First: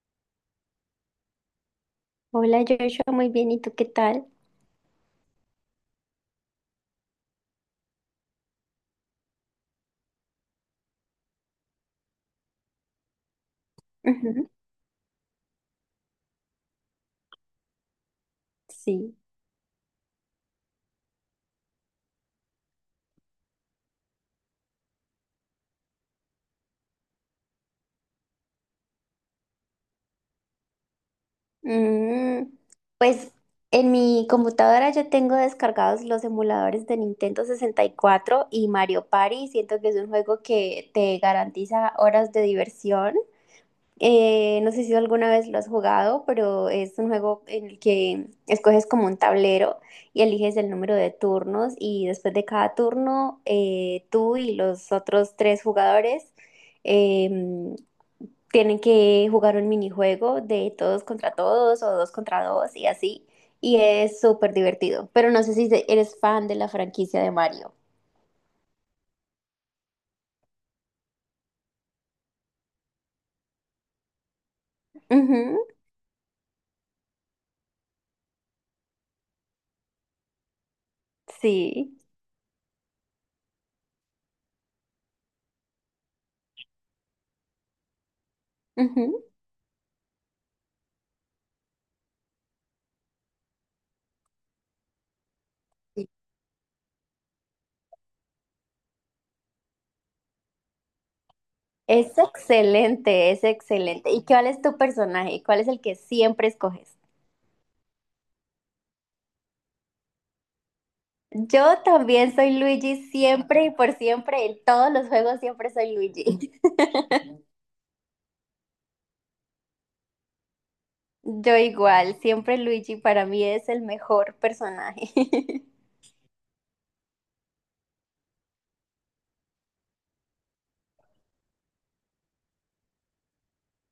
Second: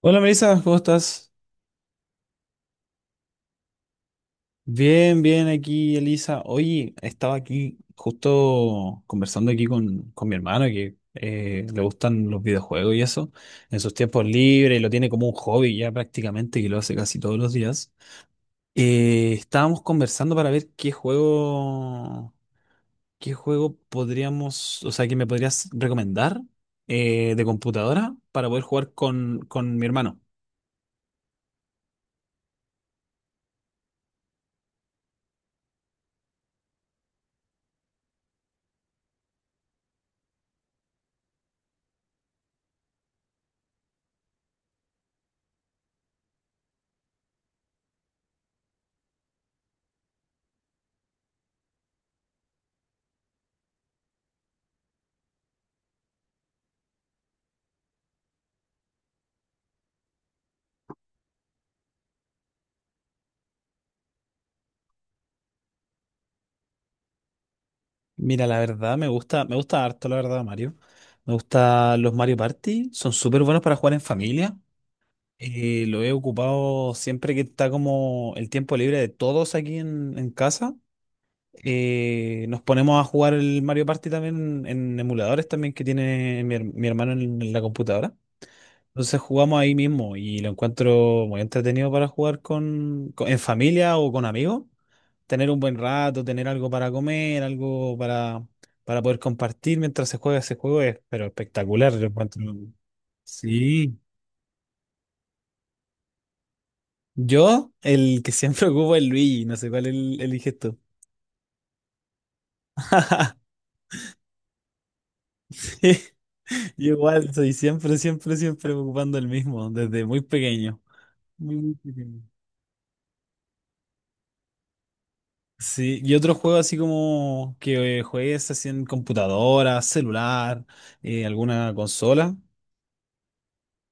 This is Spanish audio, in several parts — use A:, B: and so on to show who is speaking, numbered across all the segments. A: Hola Melissa, ¿cómo estás?
B: Hola Joshua, muy bien, ¿y tú qué tal?
A: Bien, bien aquí, Elisa. Oye, estaba aquí justo conversando aquí con mi hermano que le gustan los videojuegos y eso, en sus tiempos
B: Ujú.
A: libres, y lo tiene como un hobby ya prácticamente, que lo hace casi todos los días.
B: Sí.
A: Estábamos conversando para ver qué juego podríamos, o sea, que me podrías recomendar de computadora para poder jugar con mi hermano.
B: Mm, pues en mi computadora yo tengo descargados los emuladores de Nintendo sesenta y cuatro y Mario Party. Siento que es un juego que te garantiza horas de diversión. No sé si alguna vez lo has jugado, pero es un juego en el que escoges como un tablero y eliges el número de turnos y después de cada turno tú y los otros tres jugadores em, tienen que jugar un minijuego de todos contra todos o dos contra dos y así. Y es súper divertido, pero no sé si eres fan de la franquicia de Mario.
A: Mira, la verdad me gusta harto, la verdad, Mario. Me gustan los Mario Party, son súper buenos para jugar en familia.
B: Ujú,
A: Lo he ocupado siempre que está como el tiempo libre de todos aquí en casa.
B: sí.
A: Nos ponemos a jugar el Mario Party también en emuladores también que tiene mi hermano en la computadora. Entonces
B: Ujú.
A: jugamos ahí mismo y lo encuentro muy entretenido para jugar en familia o con amigos, tener un buen rato, tener algo para comer, algo para poder compartir mientras se juega ese juego es, pero espectacular, lo
B: Es
A: encuentro.
B: excelente, es
A: Sí.
B: excelente. ¿Y cuál es tu personaje? ¿Cuál es el que siempre escoges?
A: Yo, el que siempre ocupo es Luigi, no sé cuál el, eliges tú.
B: Yo también soy Luigi, siempre y por siempre, en todos los juegos siempre soy Luigi.
A: Yo igual soy siempre, siempre, siempre ocupando el mismo, desde muy pequeño. Muy,
B: Yo
A: muy
B: igual,
A: pequeño.
B: siempre Luigi para mí es el mejor personaje.
A: Sí, ¿y otro juego así como que juegues así en computadora, celular, alguna consola?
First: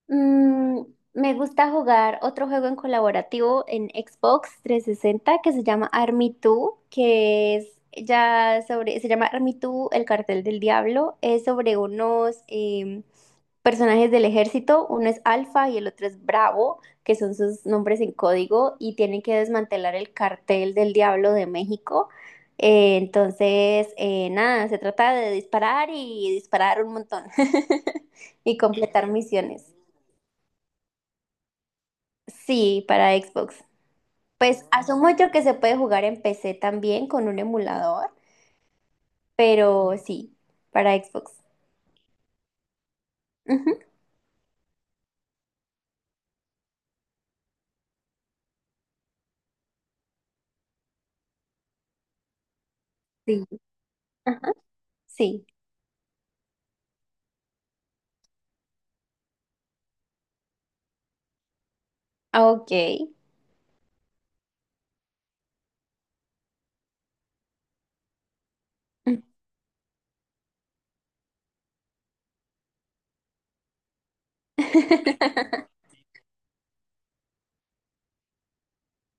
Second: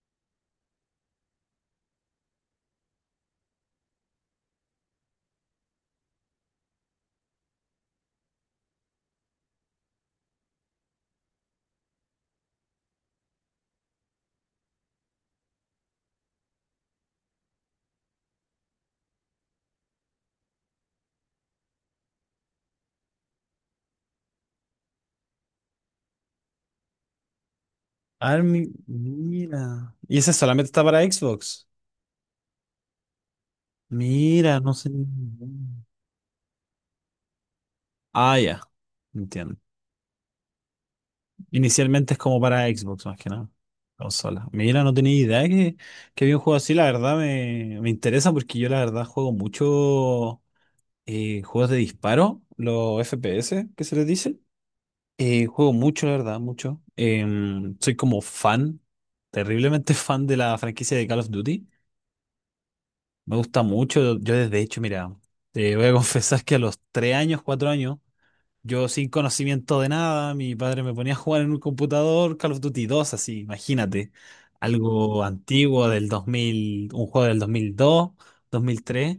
B: Mm, Me gusta jugar otro juego en colaborativo en Xbox 360 que se llama Army 2, que es ya sobre, se llama Army 2, el cartel del diablo, es sobre unos... personajes del ejército, uno es Alfa y el otro es Bravo, que son sus nombres en código, y tienen que desmantelar el cartel del Diablo de México. Entonces, nada, se trata de disparar y disparar un montón y
A: Army,
B: completar misiones.
A: mira. ¿Y ese solamente está para Xbox?
B: Sí, para Xbox.
A: Mira,
B: Pues
A: no sé.
B: asumo yo que se puede jugar en PC también con un emulador,
A: Ah, ya. Entiendo.
B: pero sí, para Xbox.
A: Inicialmente es como para Xbox más que nada.
B: Ujú.
A: Consola. Mira, no tenía idea que había un juego así. La verdad me, me interesa porque yo la verdad juego mucho juegos de disparo, los
B: Sí,
A: FPS que se les dice.
B: ajá, sí.
A: Juego mucho, la verdad, mucho. Soy como fan, terriblemente fan de la franquicia de Call of Duty.
B: Ah, ok.
A: Me gusta mucho. Yo desde hecho, mira, te voy a confesar que a los 3 años, 4 años. Yo sin conocimiento de nada, mi padre me ponía a jugar en un computador Call of Duty 2 así, imagínate. Algo antiguo del 2000, un juego del 2002, 2003.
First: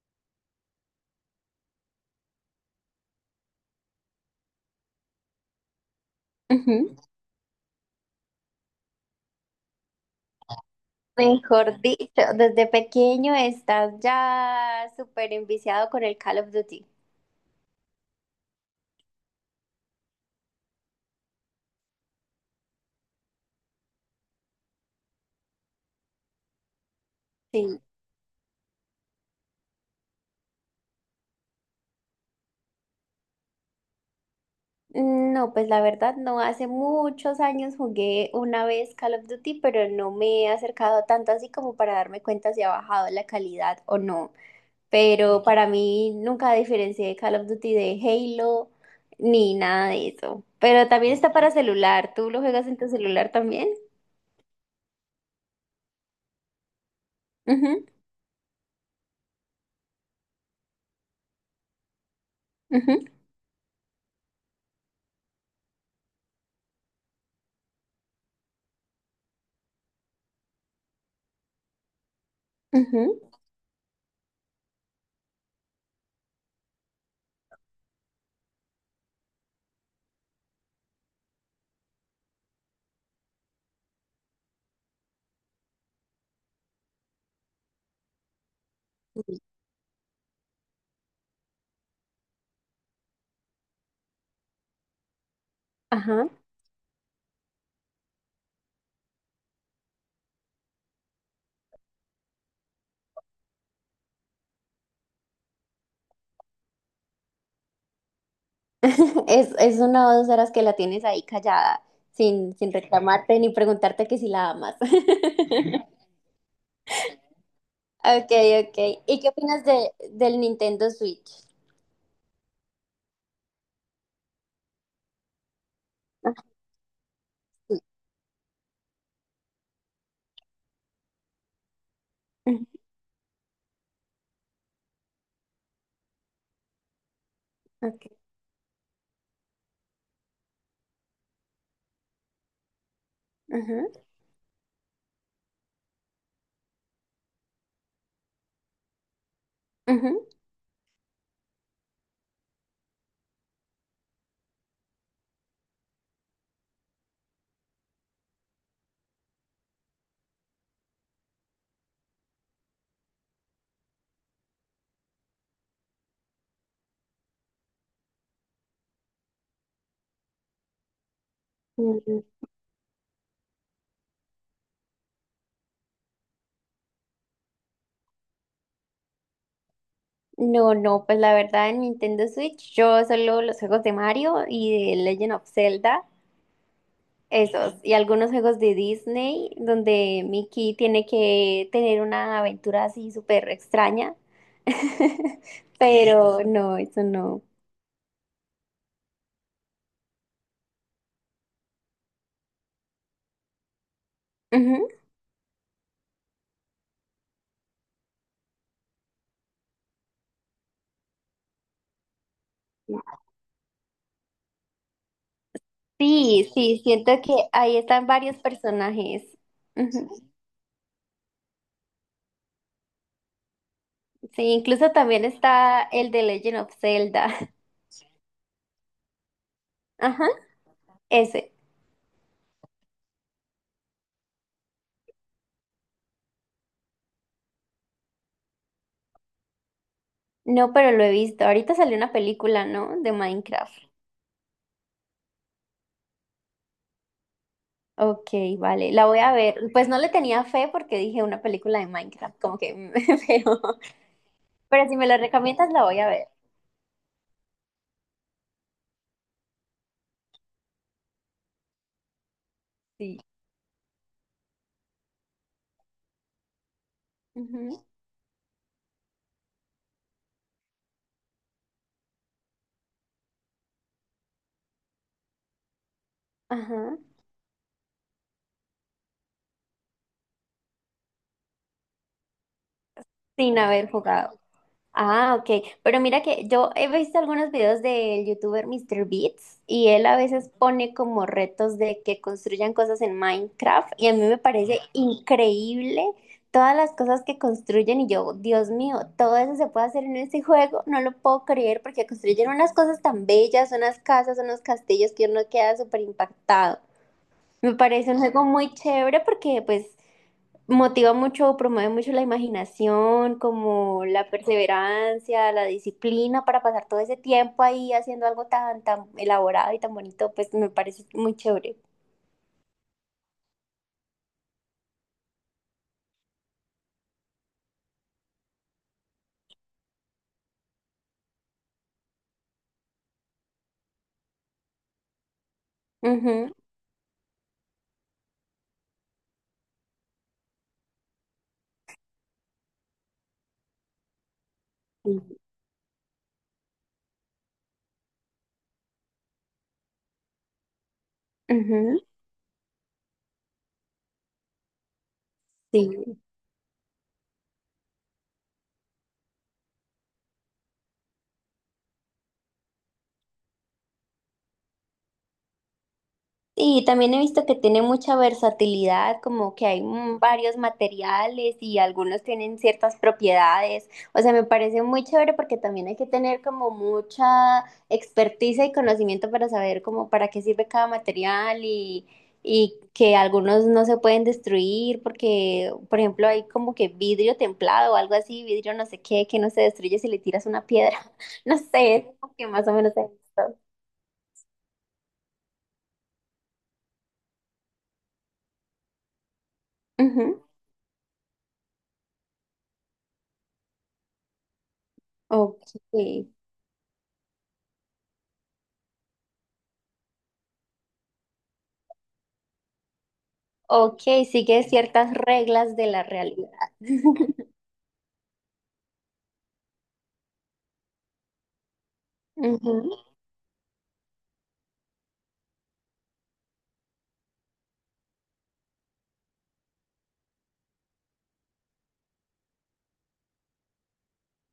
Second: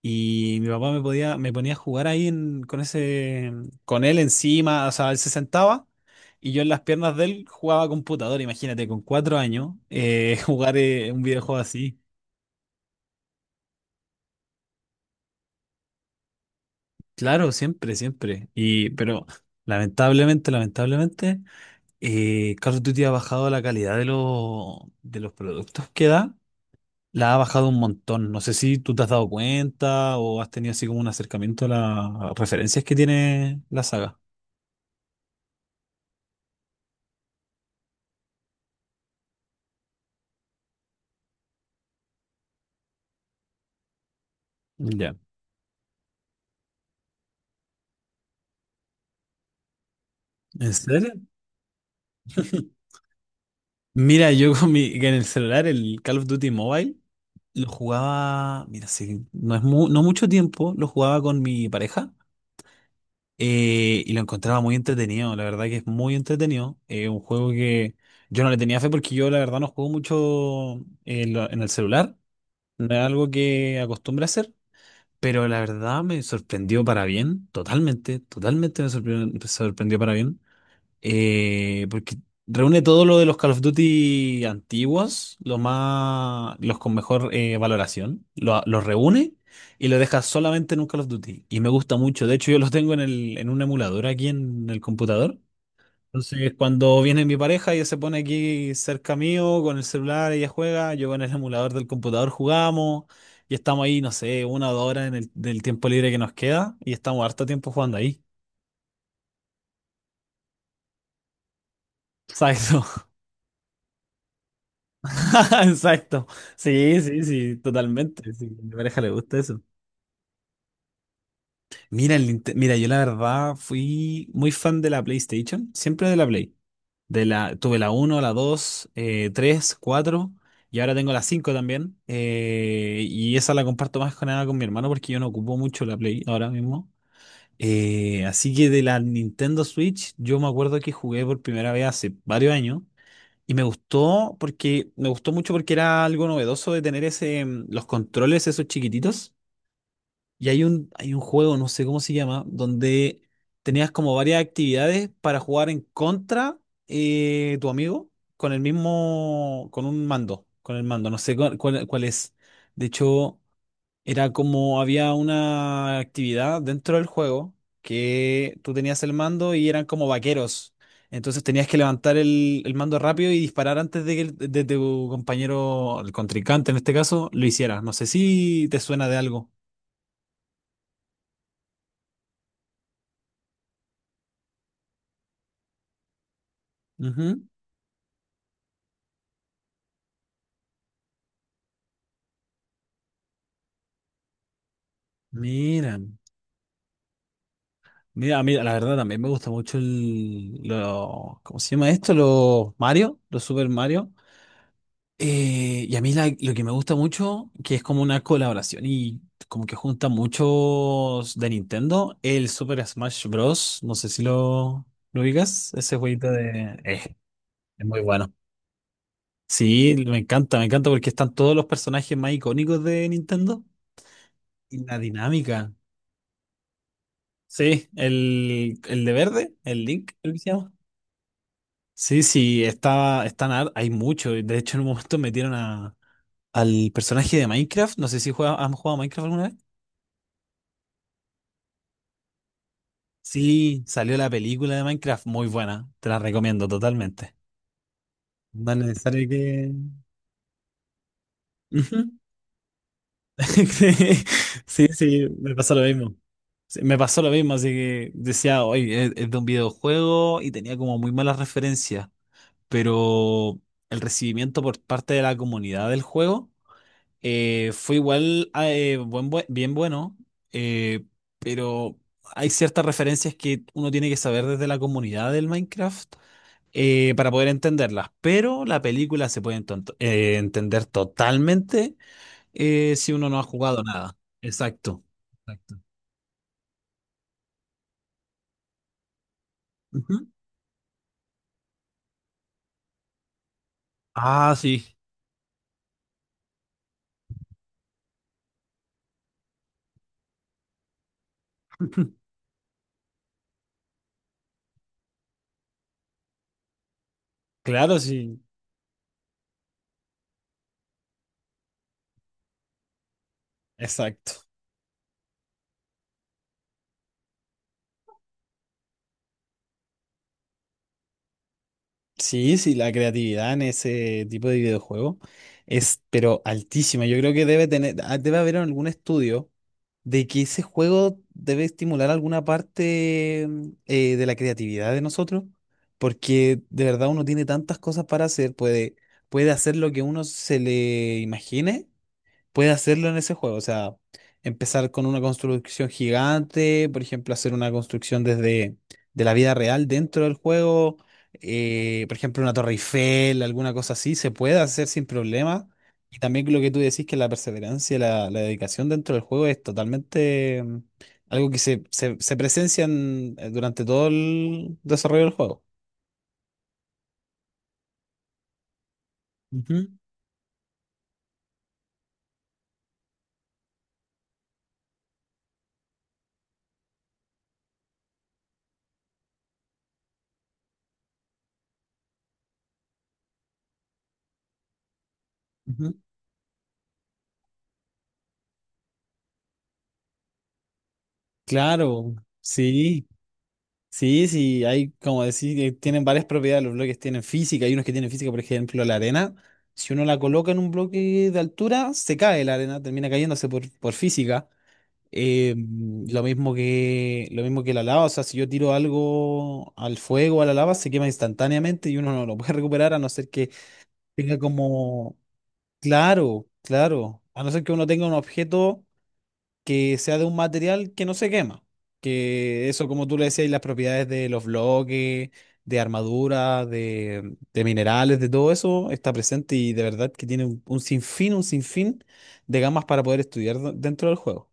A: Y mi papá me podía, me ponía a jugar ahí con ese, con él encima, o sea, él se sentaba y yo en las
B: Ujú.
A: piernas de él jugaba computador, imagínate, con cuatro años, jugar un videojuego
B: Mejor
A: así.
B: dicho, desde pequeño estás ya súper enviciado con el Call of Duty.
A: Claro, siempre, siempre. Y, pero lamentablemente, lamentablemente, Call of Duty ha bajado la calidad de los productos que da, la ha bajado un
B: Sí.
A: montón. No sé si tú te has dado cuenta o has tenido así como un acercamiento a las referencias que tiene la saga.
B: No, pues la verdad no, hace muchos años jugué una vez Call of Duty, pero no me he acercado tanto así como para darme cuenta si ha bajado la calidad o no.
A: Ya.
B: Pero para mí nunca diferencié Call of Duty de Halo ni nada de eso.
A: ¿En
B: Pero también
A: serio?
B: está para celular, ¿tú lo juegas en tu celular también?
A: Mira, yo con mi, en el celular, el Call of Duty Mobile, lo
B: Ujú,
A: jugaba, mira, sí, no mucho tiempo, lo jugaba con mi pareja.
B: ujú,
A: Y lo encontraba muy entretenido, la verdad que es muy entretenido. Un juego que yo no le tenía fe porque yo la verdad no juego mucho en el celular, no es algo que acostumbre a hacer, pero la verdad me sorprendió para bien, totalmente, totalmente me sorprendió, sorprendió para bien. Porque reúne todo lo de los Call of Duty antiguos, los más, los con mejor valoración, los reúne
B: ujú.
A: y los deja solamente en un Call of Duty. Y me gusta mucho. De hecho, yo los tengo en un emulador aquí en el computador.
B: Ajá.
A: Entonces, cuando viene mi pareja, ella se pone aquí cerca mío con el celular, ella juega, yo con el emulador del computador jugamos y estamos ahí, no sé, una o dos horas en del tiempo libre que nos queda y estamos harto tiempo jugando ahí.
B: Es una o dos horas que la tienes ahí callada, sin,
A: ¿Sabes?
B: sin reclamarte ni preguntarte que si la amas.
A: Exacto. Sí, sí, sí,
B: Ok,
A: totalmente. Sí, a mi
B: ok.
A: pareja le
B: ¿Y qué
A: gusta eso.
B: opinas de, del Nintendo Switch?
A: Mira, yo la verdad fui muy fan de la PlayStation, siempre de la
B: Ah,
A: Play. De la,
B: sí.
A: tuve la uno, la 2, 3, 4 y ahora tengo la 5 también.
B: Ujú.
A: Y esa la comparto más que nada con mi hermano porque yo no ocupo mucho la Play ahora mismo.
B: Ok.
A: Así que de la Nintendo Switch, yo me acuerdo que jugué por primera vez hace varios años. Y me
B: Ujú,
A: gustó porque me gustó mucho porque era algo novedoso de tener ese los controles esos chiquititos.
B: ujú.
A: Y hay un juego, no sé cómo se llama, donde tenías como varias actividades para jugar en contra tu amigo con el mismo con un mando, con el mando, no sé cuál es. De hecho, era como había una actividad dentro del juego que tú tenías el mando y eran como vaqueros. Entonces tenías que levantar
B: Mm,
A: el mando rápido y disparar antes de que de tu compañero, el contrincante en este caso, lo hiciera. No sé si te suena de algo.
B: No, no, pues la verdad en Nintendo Switch yo solo los juegos de Mario y de Legend of Zelda.
A: Ujú.
B: Esos, y algunos juegos de Disney donde Mickey tiene que tener una aventura así súper extraña.
A: Mira,
B: Pero no, eso no.
A: mira, a mí la verdad también me gusta mucho el, lo, ¿cómo se llama esto? Los Mario, los Super Mario.
B: Ujú.
A: Y a mí lo que me gusta mucho, que es como una colaboración y como que junta muchos de Nintendo, el Super Smash Bros. No sé si lo, lo ubicas, ese jueguito
B: Sí,
A: de...
B: sí, siento que ahí
A: es muy
B: están
A: bueno.
B: varios personajes.
A: Sí,
B: Ujú.
A: me encanta porque están todos los personajes más icónicos de Nintendo
B: Sí,
A: y
B: incluso
A: la
B: también
A: dinámica.
B: está el de Legend of Zelda.
A: Sí, el de verde, el Link,
B: Ajá,
A: creo que se llama.
B: ese.
A: Sí, sí, está, están, hay mucho. De hecho, en un momento metieron al personaje de Minecraft. No sé si juega, han jugado a Minecraft alguna vez.
B: No, pero lo he visto. Ahorita salió una película, ¿no? De
A: Sí,
B: Minecraft.
A: salió la película de Minecraft, muy buena, te la recomiendo totalmente.
B: Ok,
A: No es
B: vale, la voy
A: necesario
B: a ver.
A: que...
B: Pues no le tenía fe porque dije una película de
A: Ujú.
B: Minecraft, como que, pero
A: Sí,
B: Pero si me lo
A: sí, me
B: recomiendas,
A: pasó lo
B: la voy a
A: mismo.
B: ver.
A: Sí, me pasó lo mismo, así que decía, oye, es de un videojuego y tenía como muy malas referencias,
B: Sí.
A: pero el recibimiento por parte de la comunidad del juego
B: Ujú.
A: fue igual bien bueno, eh, pero hay ciertas referencias que uno tiene que saber desde la comunidad del Minecraft
B: Ajá.
A: para poder entenderlas, pero la película se puede entender totalmente si uno no ha
B: Sin
A: jugado
B: haber
A: nada.
B: jugado.
A: Exacto.
B: Ah, ok.
A: Exacto.
B: Pero mira que yo he visto algunos videos del youtuber Mr. Beats y él a
A: Ujú.
B: veces pone como retos de que construyan cosas en Minecraft y a mí me
A: Ah,
B: parece
A: sí.
B: increíble todas las cosas que construyen y yo, Dios mío, todo eso se puede hacer en este juego, no lo puedo creer porque construyen unas cosas tan bellas, unas casas, unos castillos que uno queda súper impactado. Me
A: Claro,
B: parece un
A: sí,
B: juego muy chévere porque pues motiva mucho, promueve mucho la imaginación, como la
A: exacto.
B: perseverancia, la disciplina para pasar todo ese tiempo ahí haciendo algo tan, tan elaborado y tan bonito, pues me parece muy chévere.
A: Sí, sí, la creatividad en ese tipo de videojuego es, pero altísima. Yo creo que debe tener, ah, debe haber algún estudio de que ese juego debe estimular alguna parte de la creatividad de nosotros,
B: Ujú,
A: porque de verdad uno tiene tantas cosas para hacer, puede, puede hacer lo que uno se le imagine, puede hacerlo en ese juego. O sea, empezar con una
B: sí.
A: construcción gigante, por ejemplo, hacer una construcción desde de la vida real dentro del juego,
B: Ujú,
A: por ejemplo, una torre Eiffel, alguna cosa así, se puede hacer sin problema.
B: sí.
A: Y también lo que tú decís, que la perseverancia y la dedicación dentro del juego es totalmente algo que se presencia durante todo el desarrollo del juego.
B: Sí, también he visto que tiene mucha versatilidad, como que hay
A: Ujú,
B: varios materiales y algunos tienen ciertas propiedades. O sea, me parece muy chévere porque también hay que tener como mucha experticia y conocimiento para saber como para qué sirve cada material y que algunos no se pueden destruir porque,
A: ujú.
B: por ejemplo, hay como que vidrio templado o algo así, vidrio no sé qué, que no se destruye si le tiras una piedra. No sé, es
A: Claro,
B: como que más o menos he
A: sí.
B: visto.
A: Sí, sí, hay, como decir, tienen varias propiedades, los bloques tienen física, hay unos que tienen física, por ejemplo, la arena. Si uno la
B: Ujú.
A: coloca en un bloque de altura, se cae la arena, termina cayéndose por física.
B: Ok.
A: Lo mismo que la lava, o sea, si yo tiro algo al fuego, a la lava, se quema instantáneamente y uno no lo puede recuperar a no ser que
B: Ok,
A: tenga
B: sigue ciertas
A: como,
B: reglas de la
A: claro,
B: realidad.
A: claro, a no ser que uno tenga un objeto que sea de un material que no se quema. Que eso,
B: Ujú.
A: como tú le decías, y las propiedades de los bloques, de armadura, de minerales, de todo eso, está presente y de verdad que tiene un sinfín de gamas para poder estudiar dentro del juego.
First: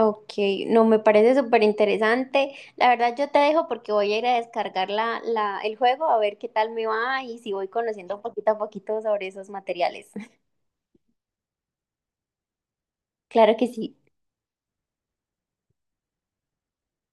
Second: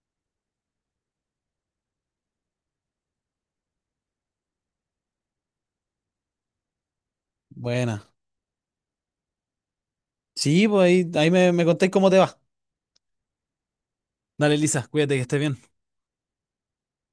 B: Ok, no, me parece súper interesante. La verdad, yo te dejo porque voy a ir a descargar la, la, el juego a ver qué tal me va y si voy
A: Buena.
B: conociendo poquito a poquito sobre esos materiales.
A: Sí, pues ahí, ahí me, me contáis cómo te va.
B: Claro que sí.
A: Dale, Lisa, cuídate que estés bien.